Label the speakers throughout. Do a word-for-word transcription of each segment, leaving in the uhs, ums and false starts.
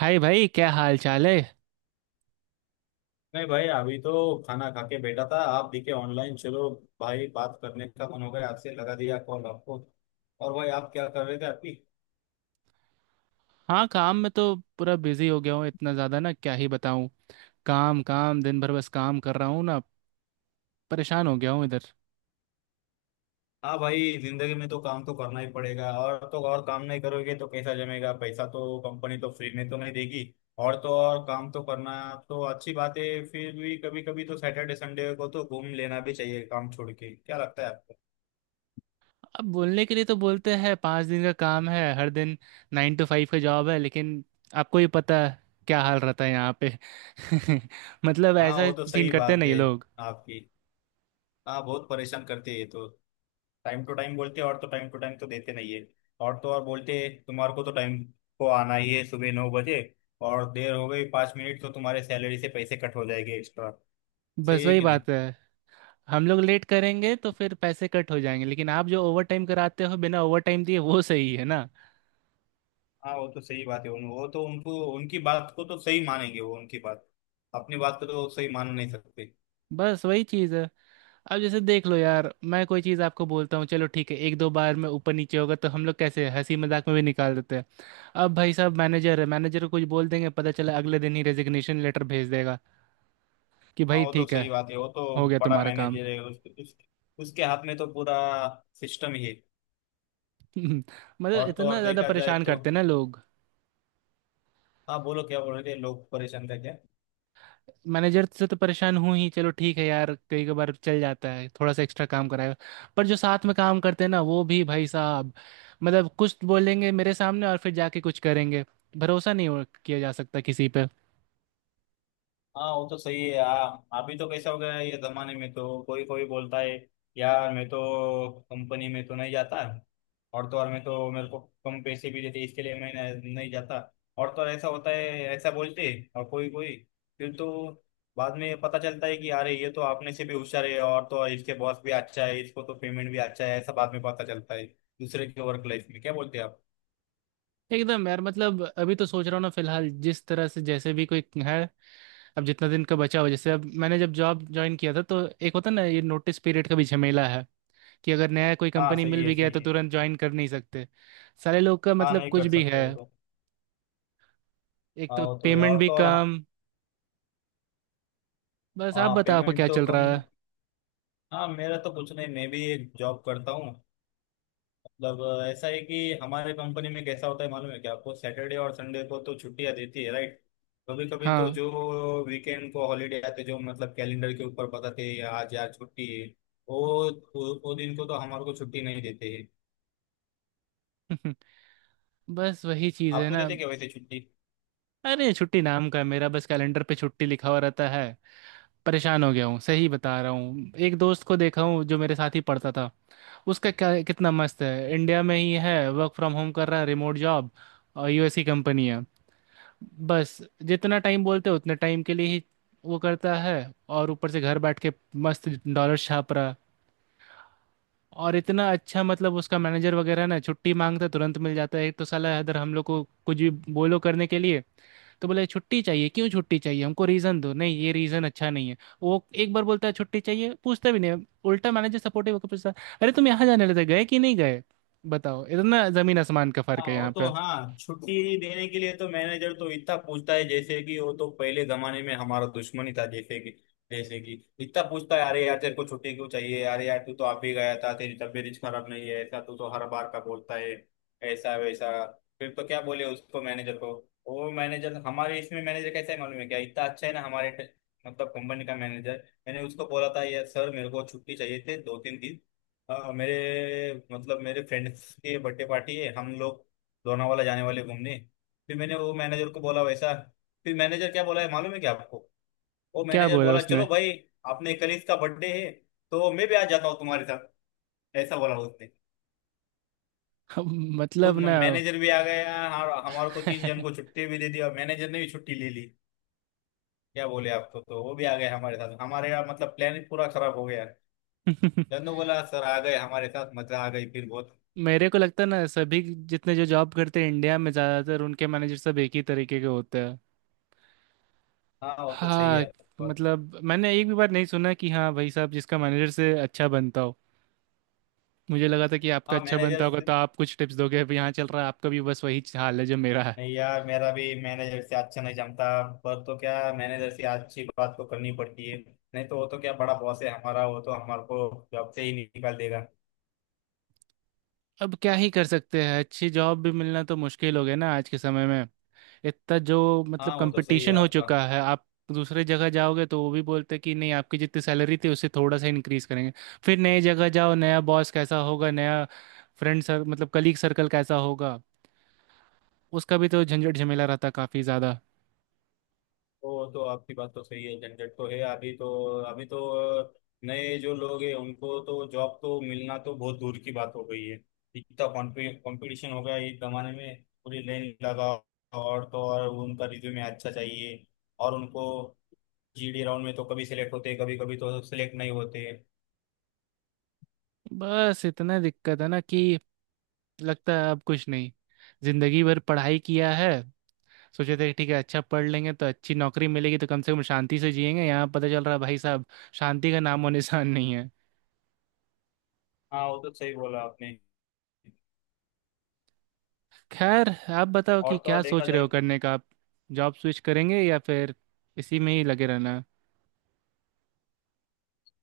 Speaker 1: हाय भाई, क्या हाल चाल है।
Speaker 2: नहीं भाई, अभी तो खाना खा के बैठा था। आप दिखे ऑनलाइन, चलो भाई, बात करने का मन हो गया आपसे, लगा दिया कॉल आपको। और भाई, आप क्या कर रहे थे अभी।
Speaker 1: हाँ, काम में तो पूरा बिजी हो गया हूँ इतना ज़्यादा ना, क्या ही बताऊँ। काम काम दिन भर बस काम कर रहा हूँ ना। परेशान हो गया हूँ इधर।
Speaker 2: हाँ भाई, जिंदगी में तो काम तो करना ही पड़ेगा, और तो और काम नहीं करोगे तो कैसा जमेगा, पैसा तो कंपनी तो फ्री में तो नहीं देगी। और तो और काम तो करना तो अच्छी बात है, फिर भी कभी कभी तो सैटरडे संडे को तो घूम लेना भी चाहिए काम छोड़ के, क्या लगता है आपको।
Speaker 1: अब बोलने के लिए तो बोलते हैं पाँच दिन का काम है हर दिन, नाइन टू फाइव का जॉब है, लेकिन आपको ही पता है क्या हाल रहता है यहाँ पे। मतलब
Speaker 2: हाँ,
Speaker 1: ऐसा
Speaker 2: वो तो
Speaker 1: सीन
Speaker 2: सही
Speaker 1: करते हैं
Speaker 2: बात
Speaker 1: ना ये
Speaker 2: है
Speaker 1: लोग।
Speaker 2: आपकी। हाँ, बहुत परेशान करती है ये तो। टाइम टू टाइम बोलते हैं और तो टाइम टू टाइम तो देते नहीं है। और तो और बोलते हैं तुम्हारे को तो टाइम को आना ही है सुबह नौ बजे, और देर हो गई पाँच मिनट तो तुम्हारे सैलरी से पैसे कट हो जाएंगे एक्स्ट्रा। सही
Speaker 1: बस
Speaker 2: है
Speaker 1: वही
Speaker 2: कि नहीं।
Speaker 1: बात है। हम लोग लेट करेंगे तो फिर पैसे कट हो जाएंगे, लेकिन आप जो ओवर टाइम कराते हो बिना ओवर टाइम दिए, वो सही है ना।
Speaker 2: हाँ, वो तो सही बात है। उन वो तो उनको उनकी बात को तो सही मानेंगे, वो उनकी बात। अपनी बात को तो सही मान नहीं सकते।
Speaker 1: बस वही चीज़ है। अब जैसे देख लो यार, मैं कोई चीज़ आपको बोलता हूँ, चलो ठीक है, एक दो बार में ऊपर नीचे होगा तो हम लोग कैसे हंसी मजाक में भी निकाल देते हैं। अब भाई साहब मैनेजर है, मैनेजर को कुछ बोल देंगे पता चला अगले दिन ही रेजिग्नेशन लेटर भेज देगा। कि
Speaker 2: हाँ
Speaker 1: भाई
Speaker 2: वो तो
Speaker 1: ठीक है,
Speaker 2: सही बात है वो तो।
Speaker 1: हो गया
Speaker 2: बड़ा
Speaker 1: तुम्हारा काम।
Speaker 2: मैनेजर है उस, उस, उसके हाथ में तो पूरा सिस्टम ही है।
Speaker 1: मतलब
Speaker 2: और तो
Speaker 1: इतना
Speaker 2: और
Speaker 1: ज़्यादा
Speaker 2: देखा जाए
Speaker 1: परेशान
Speaker 2: तो।
Speaker 1: करते हैं ना लोग।
Speaker 2: हाँ बोलो, क्या बोल रहे थे, लोग परेशान थे क्या।
Speaker 1: मैनेजर से तो परेशान हूँ ही, चलो ठीक है यार, कई कई बार चल जाता है थोड़ा सा एक्स्ट्रा काम कराएगा। पर जो साथ में काम करते हैं ना वो भी भाई साहब, मतलब कुछ बोलेंगे मेरे सामने और फिर जाके कुछ करेंगे। भरोसा नहीं हो- किया जा सकता किसी पे।
Speaker 2: हाँ वो तो सही है। हाँ अभी तो कैसा हो गया है ये जमाने में, तो कोई कोई बोलता है यार मैं तो कंपनी में तो नहीं जाता, और तो और मैं तो मेरे को कम पैसे भी देते इसके लिए मैं नहीं नहीं जाता। और तो और ऐसा होता है, ऐसा बोलते हैं, और कोई कोई फिर तो बाद में पता चलता है कि अरे ये तो आपने से भी होशियार है, और तो और इसके बॉस भी अच्छा है, इसको तो पेमेंट भी अच्छा है, ऐसा बाद में पता चलता है दूसरे के वर्क लाइफ में, क्या बोलते हैं आप।
Speaker 1: एकदम यार, मतलब अभी तो सोच रहा हूँ ना, फिलहाल जिस तरह से जैसे भी कोई है। अब जितना दिन का बचा हो, जैसे अब मैंने जब जॉब ज्वाइन किया था तो एक होता ना ये नोटिस पीरियड का भी झमेला है। कि अगर नया कोई
Speaker 2: हाँ
Speaker 1: कंपनी मिल
Speaker 2: सही है,
Speaker 1: भी गया तो
Speaker 2: सही है।
Speaker 1: तुरंत ज्वाइन कर नहीं सकते। सारे लोग का
Speaker 2: हाँ
Speaker 1: मतलब
Speaker 2: नहीं
Speaker 1: कुछ
Speaker 2: कर
Speaker 1: भी
Speaker 2: सकते
Speaker 1: है।
Speaker 2: हो तो।
Speaker 1: एक
Speaker 2: हाँ
Speaker 1: तो
Speaker 2: वो तो है।
Speaker 1: पेमेंट
Speaker 2: और
Speaker 1: भी
Speaker 2: तो और हाँ।
Speaker 1: कम। बस आप
Speaker 2: हाँ,
Speaker 1: बताओ आपका
Speaker 2: पेमेंट
Speaker 1: क्या
Speaker 2: तो
Speaker 1: चल
Speaker 2: कम।
Speaker 1: रहा है।
Speaker 2: हाँ, मेरा तो कुछ नहीं, मैं भी एक जॉब करता हूँ। मतलब अ, ऐसा है कि हमारे कंपनी में कैसा होता है मालूम है क्या आपको, सैटरडे और संडे को तो छुट्टियाँ देती है, राइट। कभी कभी तो
Speaker 1: हाँ।
Speaker 2: जो वीकेंड को हॉलीडे आते, जो मतलब कैलेंडर के ऊपर बताते हैं आज यार छुट्टी है, वो वो वो दिन को तो हमारे को छुट्टी नहीं देते हैं।
Speaker 1: बस वही चीज़ है
Speaker 2: आपको
Speaker 1: ना।
Speaker 2: देते क्या वैसे छुट्टी।
Speaker 1: अरे छुट्टी नाम का है मेरा, बस कैलेंडर पे छुट्टी लिखा हुआ रहता है। परेशान हो गया हूँ, सही बता रहा हूँ, एक दोस्त को देखा हूँ जो मेरे साथ ही पढ़ता था। उसका क्या कितना मस्त है, इंडिया में ही है, वर्क फ्रॉम होम कर रहा है, रिमोट जॉब। और यूएस की कंपनी है। बस जितना टाइम बोलते हैं उतने टाइम के लिए ही वो करता है। और ऊपर से घर बैठ के मस्त डॉलर छाप रहा है। और इतना अच्छा, मतलब उसका मैनेजर वगैरह ना छुट्टी मांगता है, तुरंत मिल जाता है। एक तो साला इधर हम लोग को कुछ भी बोलो करने के लिए तो बोले छुट्टी चाहिए क्यों, छुट्टी चाहिए हमको रीज़न दो, नहीं ये रीज़न अच्छा नहीं है। वो एक बार बोलता है छुट्टी चाहिए, पूछता भी नहीं, उल्टा मैनेजर सपोर्टिव होकर पूछता, अरे तुम यहाँ जाने लेते गए कि नहीं गए। बताओ, इतना ज़मीन आसमान का
Speaker 2: हाँ
Speaker 1: फ़र्क है
Speaker 2: वो
Speaker 1: यहाँ
Speaker 2: तो।
Speaker 1: पे।
Speaker 2: हाँ, छुट्टी देने के लिए तो मैनेजर तो इतना पूछता है, जैसे कि वो तो पहले जमाने में हमारा दुश्मन ही था। जैसे कि जैसे कि इतना पूछता है, अरे यार तेरे को छुट्टी क्यों चाहिए, अरे यार तू तो आप ही गया था, तेरी तबीयत खराब नहीं है, ऐसा तू तो हर बार का बोलता है, ऐसा वैसा। फिर तो क्या बोले उसको मैनेजर को। वो मैनेजर हमारे इसमें मैनेजर कैसा है मालूम है क्या, इतना अच्छा है ना हमारे ट- मतलब कंपनी का मैनेजर। मैंने उसको बोला था, यार सर मेरे को छुट्टी चाहिए थे दो तीन दिन। हाँ मेरे, मतलब मेरे फ्रेंड्स की बर्थडे पार्टी है, हम लोग लोनावाला जाने वाले घूमने। फिर मैंने वो मैनेजर को बोला वैसा। फिर मैनेजर क्या बोला है मालूम है क्या आपको। वो
Speaker 1: क्या
Speaker 2: मैनेजर
Speaker 1: बोला
Speaker 2: बोला,
Speaker 1: उसने।
Speaker 2: चलो भाई, आपने कलीस का बर्थडे है, तो मैं भी आ जाता हूँ तुम्हारे साथ, ऐसा बोला उसने। खुद
Speaker 1: मतलब ना।
Speaker 2: मैनेजर भी आ गया, और हमारे को तीन जन को छुट्टी भी दे दी, और मैनेजर ने भी छुट्टी ले ली। क्या बोले आपको, तो तो वो भी आ गए हमारे साथ, हमारे यहाँ मतलब प्लान पूरा खराब हो गया। जन्नू बोला सर आ गए हमारे साथ, मजा आ गई फिर बहुत।
Speaker 1: मेरे को लगता है ना सभी जितने जो जॉब करते हैं इंडिया में ज़्यादातर उनके मैनेजर सब एक ही तरीके के होते हैं।
Speaker 2: हाँ वो तो सही
Speaker 1: हाँ।
Speaker 2: है बहुत।
Speaker 1: मतलब मैंने एक भी बार नहीं सुना कि हाँ भाई साहब जिसका मैनेजर से अच्छा बनता हो। मुझे लगा था कि आपका
Speaker 2: हाँ
Speaker 1: अच्छा बनता होगा
Speaker 2: मैनेजर।
Speaker 1: तो आप कुछ टिप्स दोगे, अब यहाँ चल रहा है आपका भी बस वही हाल है जो मेरा है।
Speaker 2: नहीं यार, मेरा भी मैनेजर से अच्छा नहीं जमता। पर तो क्या, मैनेजर से अच्छी बात तो करनी पड़ती है, नहीं तो वो तो क्या, बड़ा बॉस है हमारा, वो तो हमारे को जॉब से ही निकाल देगा।
Speaker 1: अब क्या ही कर सकते हैं, अच्छी जॉब भी मिलना तो मुश्किल हो गया ना आज के समय में। इतना जो मतलब
Speaker 2: हाँ वो तो सही है
Speaker 1: कंपटीशन हो
Speaker 2: आपका।
Speaker 1: चुका है, आप दूसरे जगह जाओगे तो वो भी बोलते हैं कि नहीं आपकी जितनी सैलरी थी उससे थोड़ा सा इंक्रीज करेंगे। फिर नई जगह जाओ, नया बॉस कैसा होगा, नया फ्रेंड सर मतलब कलीग सर्कल कैसा होगा। उसका भी तो झंझट झमेला रहता काफ़ी ज़्यादा।
Speaker 2: वो तो आपकी बात तो सही है, झंझट तो है। अभी तो, अभी तो नए जो लोग हैं उनको तो जॉब तो मिलना तो बहुत दूर की बात हो गई है, इतना कंपटीशन हो गया है इस जमाने में, पूरी लाइन लगा। और तो और उनका रिज्यूमे अच्छा चाहिए, और उनको जीडी राउंड में तो कभी सिलेक्ट होते, कभी कभी तो सिलेक्ट नहीं होते।
Speaker 1: बस इतना दिक्कत है ना कि लगता है अब कुछ नहीं। जिंदगी भर पढ़ाई किया है, सोचे थे ठीक है अच्छा पढ़ लेंगे तो अच्छी नौकरी मिलेगी तो कम से कम शांति से जिएंगे, यहाँ पता चल रहा है भाई साहब, शांति का नामो निशान नहीं है।
Speaker 2: हाँ वो तो सही बोला आपने।
Speaker 1: खैर, आप बताओ
Speaker 2: और
Speaker 1: कि
Speaker 2: तो
Speaker 1: क्या
Speaker 2: और देखा
Speaker 1: सोच रहे
Speaker 2: जाए।
Speaker 1: हो करने का आप, जॉब स्विच करेंगे या फिर इसी में ही लगे रहना है।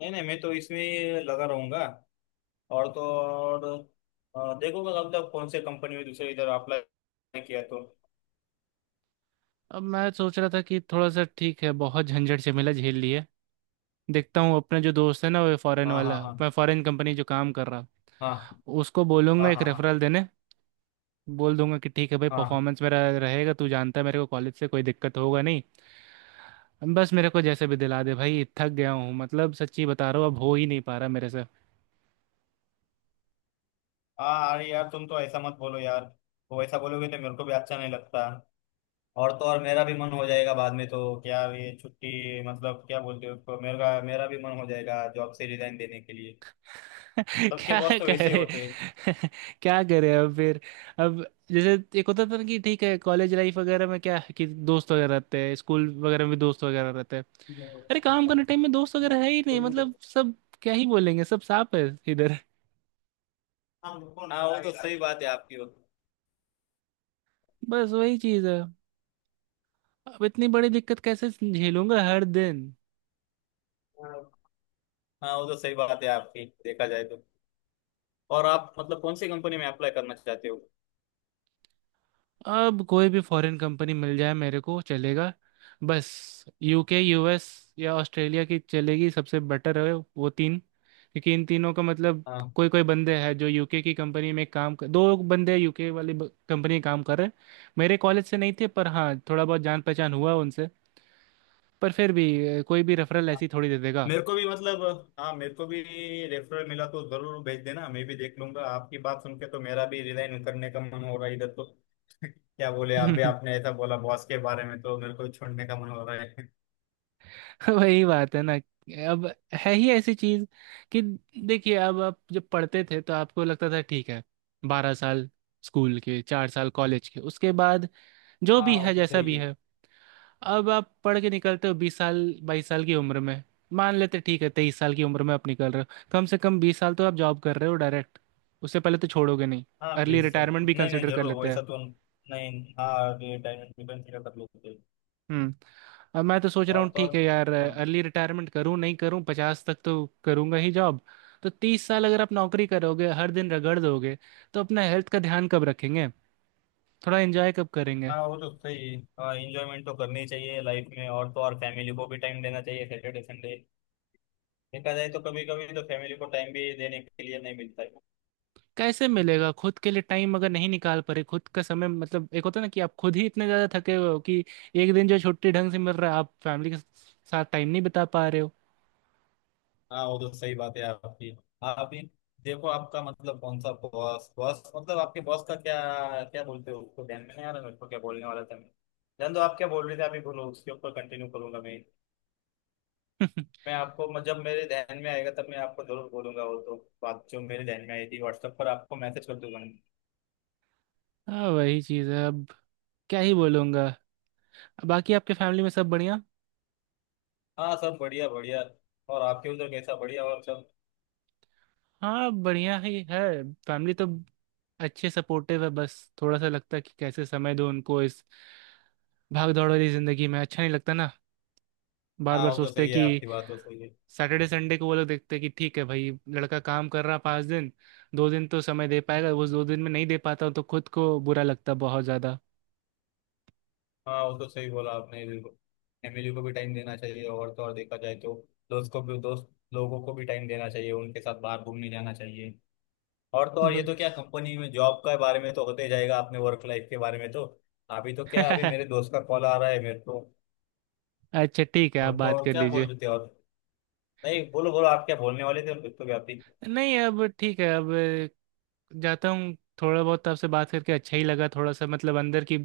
Speaker 2: नहीं नहीं, मैं तो इसमें लगा रहूंगा। और तो और अ, देखो मैं मतलब कौन से कंपनी में दूसरे इधर अप्लाई किया तो।
Speaker 1: अब मैं सोच रहा था कि थोड़ा सा ठीक है, बहुत झंझट झमेला झेल लिए। देखता हूँ अपना जो दोस्त है ना वो फॉरेन
Speaker 2: हाँ हाँ
Speaker 1: वाला,
Speaker 2: हाँ।
Speaker 1: मैं फॉरेन कंपनी जो काम कर रहा,
Speaker 2: हाँ
Speaker 1: उसको
Speaker 2: हाँ
Speaker 1: बोलूंगा एक
Speaker 2: हाँ। हाँ
Speaker 1: रेफरल देने। बोल दूंगा कि ठीक है भाई,
Speaker 2: हाँ।
Speaker 1: परफॉर्मेंस मेरा रहेगा, तू जानता है मेरे को, कॉलेज से कोई दिक्कत होगा नहीं। बस मेरे को जैसे भी दिला दे भाई, थक गया हूँ, मतलब सच्ची बता रहा हूँ, अब हो ही नहीं पा रहा मेरे से।
Speaker 2: हाँ, अरे यार तुम तो ऐसा मत बोलो यार, वो ऐसा बोलोगे तो मेरे को भी अच्छा नहीं लगता। और तो और मेरा भी मन हो जाएगा बाद में, तो क्या ये छुट्टी मतलब क्या बोलते हो उसको, मेरा मेरा भी मन हो जाएगा जॉब से रिजाइन देने के लिए। सबके
Speaker 1: क्या
Speaker 2: बॉस तो वैसे ही
Speaker 1: करे।
Speaker 2: होते हैं।
Speaker 1: क्या करे अब फिर। अब जैसे एक होता था ना कि ठीक है कॉलेज लाइफ वगैरह में क्या है कि दोस्त वगैरह रहते हैं, स्कूल वगैरह में भी दोस्त वगैरह रहते हैं। अरे काम करने टाइम में दोस्त वगैरह है ही नहीं, मतलब सब क्या ही बोलेंगे, सब सांप है इधर।
Speaker 2: हाँ वो तो सही बात है आपकी, वो।
Speaker 1: बस वही चीज़ है। अब इतनी बड़ी दिक्कत कैसे झेलूंगा हर दिन।
Speaker 2: हाँ वो तो सही बात है आपकी, देखा जाए तो। और आप मतलब कौन सी कंपनी में अप्लाई करना चाहते हो।
Speaker 1: अब कोई भी फॉरेन कंपनी मिल जाए मेरे को चलेगा। बस यूके, यूएस या ऑस्ट्रेलिया की चलेगी, सबसे बेटर है वो तीन, क्योंकि इन तीनों का मतलब
Speaker 2: हाँ
Speaker 1: कोई कोई बंदे हैं जो यूके की कंपनी में काम कर, दो बंदे यूके वाली ब- कंपनी में काम कर रहे हैं। मेरे कॉलेज से नहीं थे, पर हाँ थोड़ा बहुत जान पहचान हुआ उनसे। पर फिर भी अ, कोई भी रेफरल ऐसी थोड़ी दे देगा।
Speaker 2: मेरे को भी मतलब। हाँ मेरे को भी रेफरल मिला तो जरूर भेज देना, मैं भी देख लूंगा। आपकी बात सुन के तो मेरा भी रिजाइन करने का मन हो रहा है इधर तो। क्या बोले, आप भी आपने ऐसा बोला बॉस के बारे में, तो मेरे को भी छोड़ने का मन हो रहा है।
Speaker 1: वही बात है ना। अब है ही ऐसी चीज कि देखिए, अब आप जब पढ़ते थे तो आपको लगता था ठीक है, बारह साल स्कूल के, चार साल कॉलेज के, उसके बाद जो
Speaker 2: हाँ
Speaker 1: भी
Speaker 2: वो
Speaker 1: है
Speaker 2: तो
Speaker 1: जैसा
Speaker 2: सही
Speaker 1: भी
Speaker 2: है।
Speaker 1: है। अब आप पढ़ के निकलते हो बीस साल, बाईस साल की उम्र में, मान लेते ठीक है तेईस साल की उम्र में आप निकल रहे हो, कम से कम बीस साल तो आप जॉब कर रहे हो डायरेक्ट। उससे पहले तो छोड़ोगे नहीं।
Speaker 2: हाँ
Speaker 1: अर्ली
Speaker 2: प्लीज सर।
Speaker 1: रिटायरमेंट भी
Speaker 2: नहीं नहीं,
Speaker 1: कंसिडर कर
Speaker 2: जरूर
Speaker 1: लेते हैं।
Speaker 2: वैसा तो नहीं। हाँ डायमंड डिफेंस का कर लेते हैं।
Speaker 1: हम्म, अब मैं तो सोच रहा
Speaker 2: और
Speaker 1: हूँ
Speaker 2: तो और
Speaker 1: ठीक है यार,
Speaker 2: हाँ।
Speaker 1: अर्ली रिटायरमेंट करूँ नहीं करूँ, पचास तक तो करूँगा ही जॉब। तो तीस साल अगर आप नौकरी करोगे हर दिन रगड़ दोगे, तो अपना हेल्थ का ध्यान कब रखेंगे, थोड़ा एंजॉय कब करेंगे।
Speaker 2: हाँ वो तो सही है, इंजॉयमेंट तो करनी ही चाहिए लाइफ में, और तो और फैमिली को भी टाइम देना चाहिए सैटरडे संडे। देखा जाए तो कभी कभी तो फैमिली को टाइम भी देने के लिए नहीं मिलता है।
Speaker 1: कैसे मिलेगा खुद के लिए टाइम अगर नहीं निकाल पा रहे खुद का समय, मतलब एक होता है ना कि आप खुद ही इतने ज़्यादा थके हुए हो कि एक दिन जो छुट्टी ढंग से मिल रहा है आप फैमिली के साथ टाइम नहीं बिता पा रहे हो।
Speaker 2: हाँ वो तो सही बात है आपकी। आप ही देखो, आपका मतलब कौन सा बॉस, बॉस मतलब आपके बॉस का क्या क्या बोलते हो उसको, ध्यान में नहीं आ रहा मेरे को क्या बोलने वाला था मैं। जान दो, आप क्या बोल रहे थे आप ही बोलो, उसके ऊपर कंटिन्यू करूंगा मैं। मैं आपको म- जब मेरे ध्यान में आएगा तब मैं आपको जरूर बोलूंगा वो तो, बात जो मेरे ध्यान में आई थी व्हाट्सएप पर आपको मैसेज कर दूंगा मैं।
Speaker 1: हाँ, वही चीज़ है अब, क्या ही बोलूँगा। बाकी आपके फैमिली में सब बढ़िया।
Speaker 2: हाँ सब बढ़िया बढ़िया। और आपके उधर कैसा बढ़िया और सब।
Speaker 1: हाँ बढ़िया ही है। फैमिली तो अच्छे सपोर्टिव है, बस थोड़ा सा लगता है कि कैसे समय दो उनको इस भाग दौड़ वाली जिंदगी में, अच्छा नहीं लगता ना, बार
Speaker 2: हाँ
Speaker 1: बार
Speaker 2: वो तो
Speaker 1: सोचते
Speaker 2: सही
Speaker 1: हैं
Speaker 2: है
Speaker 1: कि
Speaker 2: आपकी बात तो सही है।
Speaker 1: सैटरडे संडे को वो लोग देखते हैं कि ठीक है भाई लड़का काम कर रहा पाँच दिन, दो दिन तो समय दे पाएगा, वो दो दिन में नहीं दे पाता हूं तो खुद को बुरा लगता बहुत ज्यादा।
Speaker 2: हाँ वो तो सही बोला आपने बिल्कुल, फैमिली को भी टाइम देना चाहिए, और तो और देखा जाए तो, दोस्त को भी दोस्त लोगों को भी टाइम देना चाहिए, उनके साथ बाहर घूमने जाना चाहिए। और तो और ये तो क्या
Speaker 1: बस।
Speaker 2: कंपनी में जॉब के बारे में तो होते जाएगा, अपने वर्क लाइफ के बारे में तो। अभी तो क्या, अभी मेरे दोस्त का कॉल आ रहा है मेरे को।
Speaker 1: अच्छा ठीक है, आप
Speaker 2: और तो
Speaker 1: बात
Speaker 2: और
Speaker 1: कर
Speaker 2: क्या बोल
Speaker 1: लीजिए।
Speaker 2: रहे थे, और नहीं बोलो बोलो आप क्या बोलने वाले थे तो, भी आप भी।
Speaker 1: नहीं, अब ठीक है अब, जाता हूँ। थोड़ा बहुत आपसे बात करके अच्छा ही लगा, थोड़ा सा मतलब अंदर की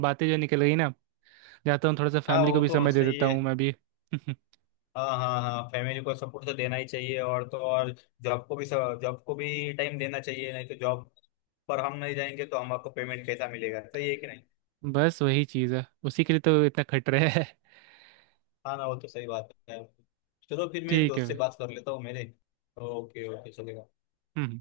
Speaker 1: बातें जो निकल गई ना, जाता हूँ, थोड़ा सा
Speaker 2: हाँ
Speaker 1: फैमिली को
Speaker 2: वो
Speaker 1: भी
Speaker 2: तो
Speaker 1: समय दे
Speaker 2: सही
Speaker 1: देता
Speaker 2: है।
Speaker 1: हूँ मैं भी।
Speaker 2: हाँ हाँ हाँ, फैमिली को सपोर्ट तो देना ही चाहिए, और तो और जॉब को भी, जॉब को भी टाइम देना चाहिए, नहीं तो जॉब पर हम नहीं जाएंगे तो हमको पेमेंट कैसा मिलेगा, सही है कि नहीं।
Speaker 1: बस वही चीज़ है, उसी के लिए तो इतना खट रहा है।
Speaker 2: हाँ ना वो तो सही बात है। चलो फिर मैं
Speaker 1: ठीक है
Speaker 2: दोस्त से
Speaker 1: भाई।
Speaker 2: बात कर लेता हूँ मेरे। ओके ओके चलेगा।
Speaker 1: हम्म।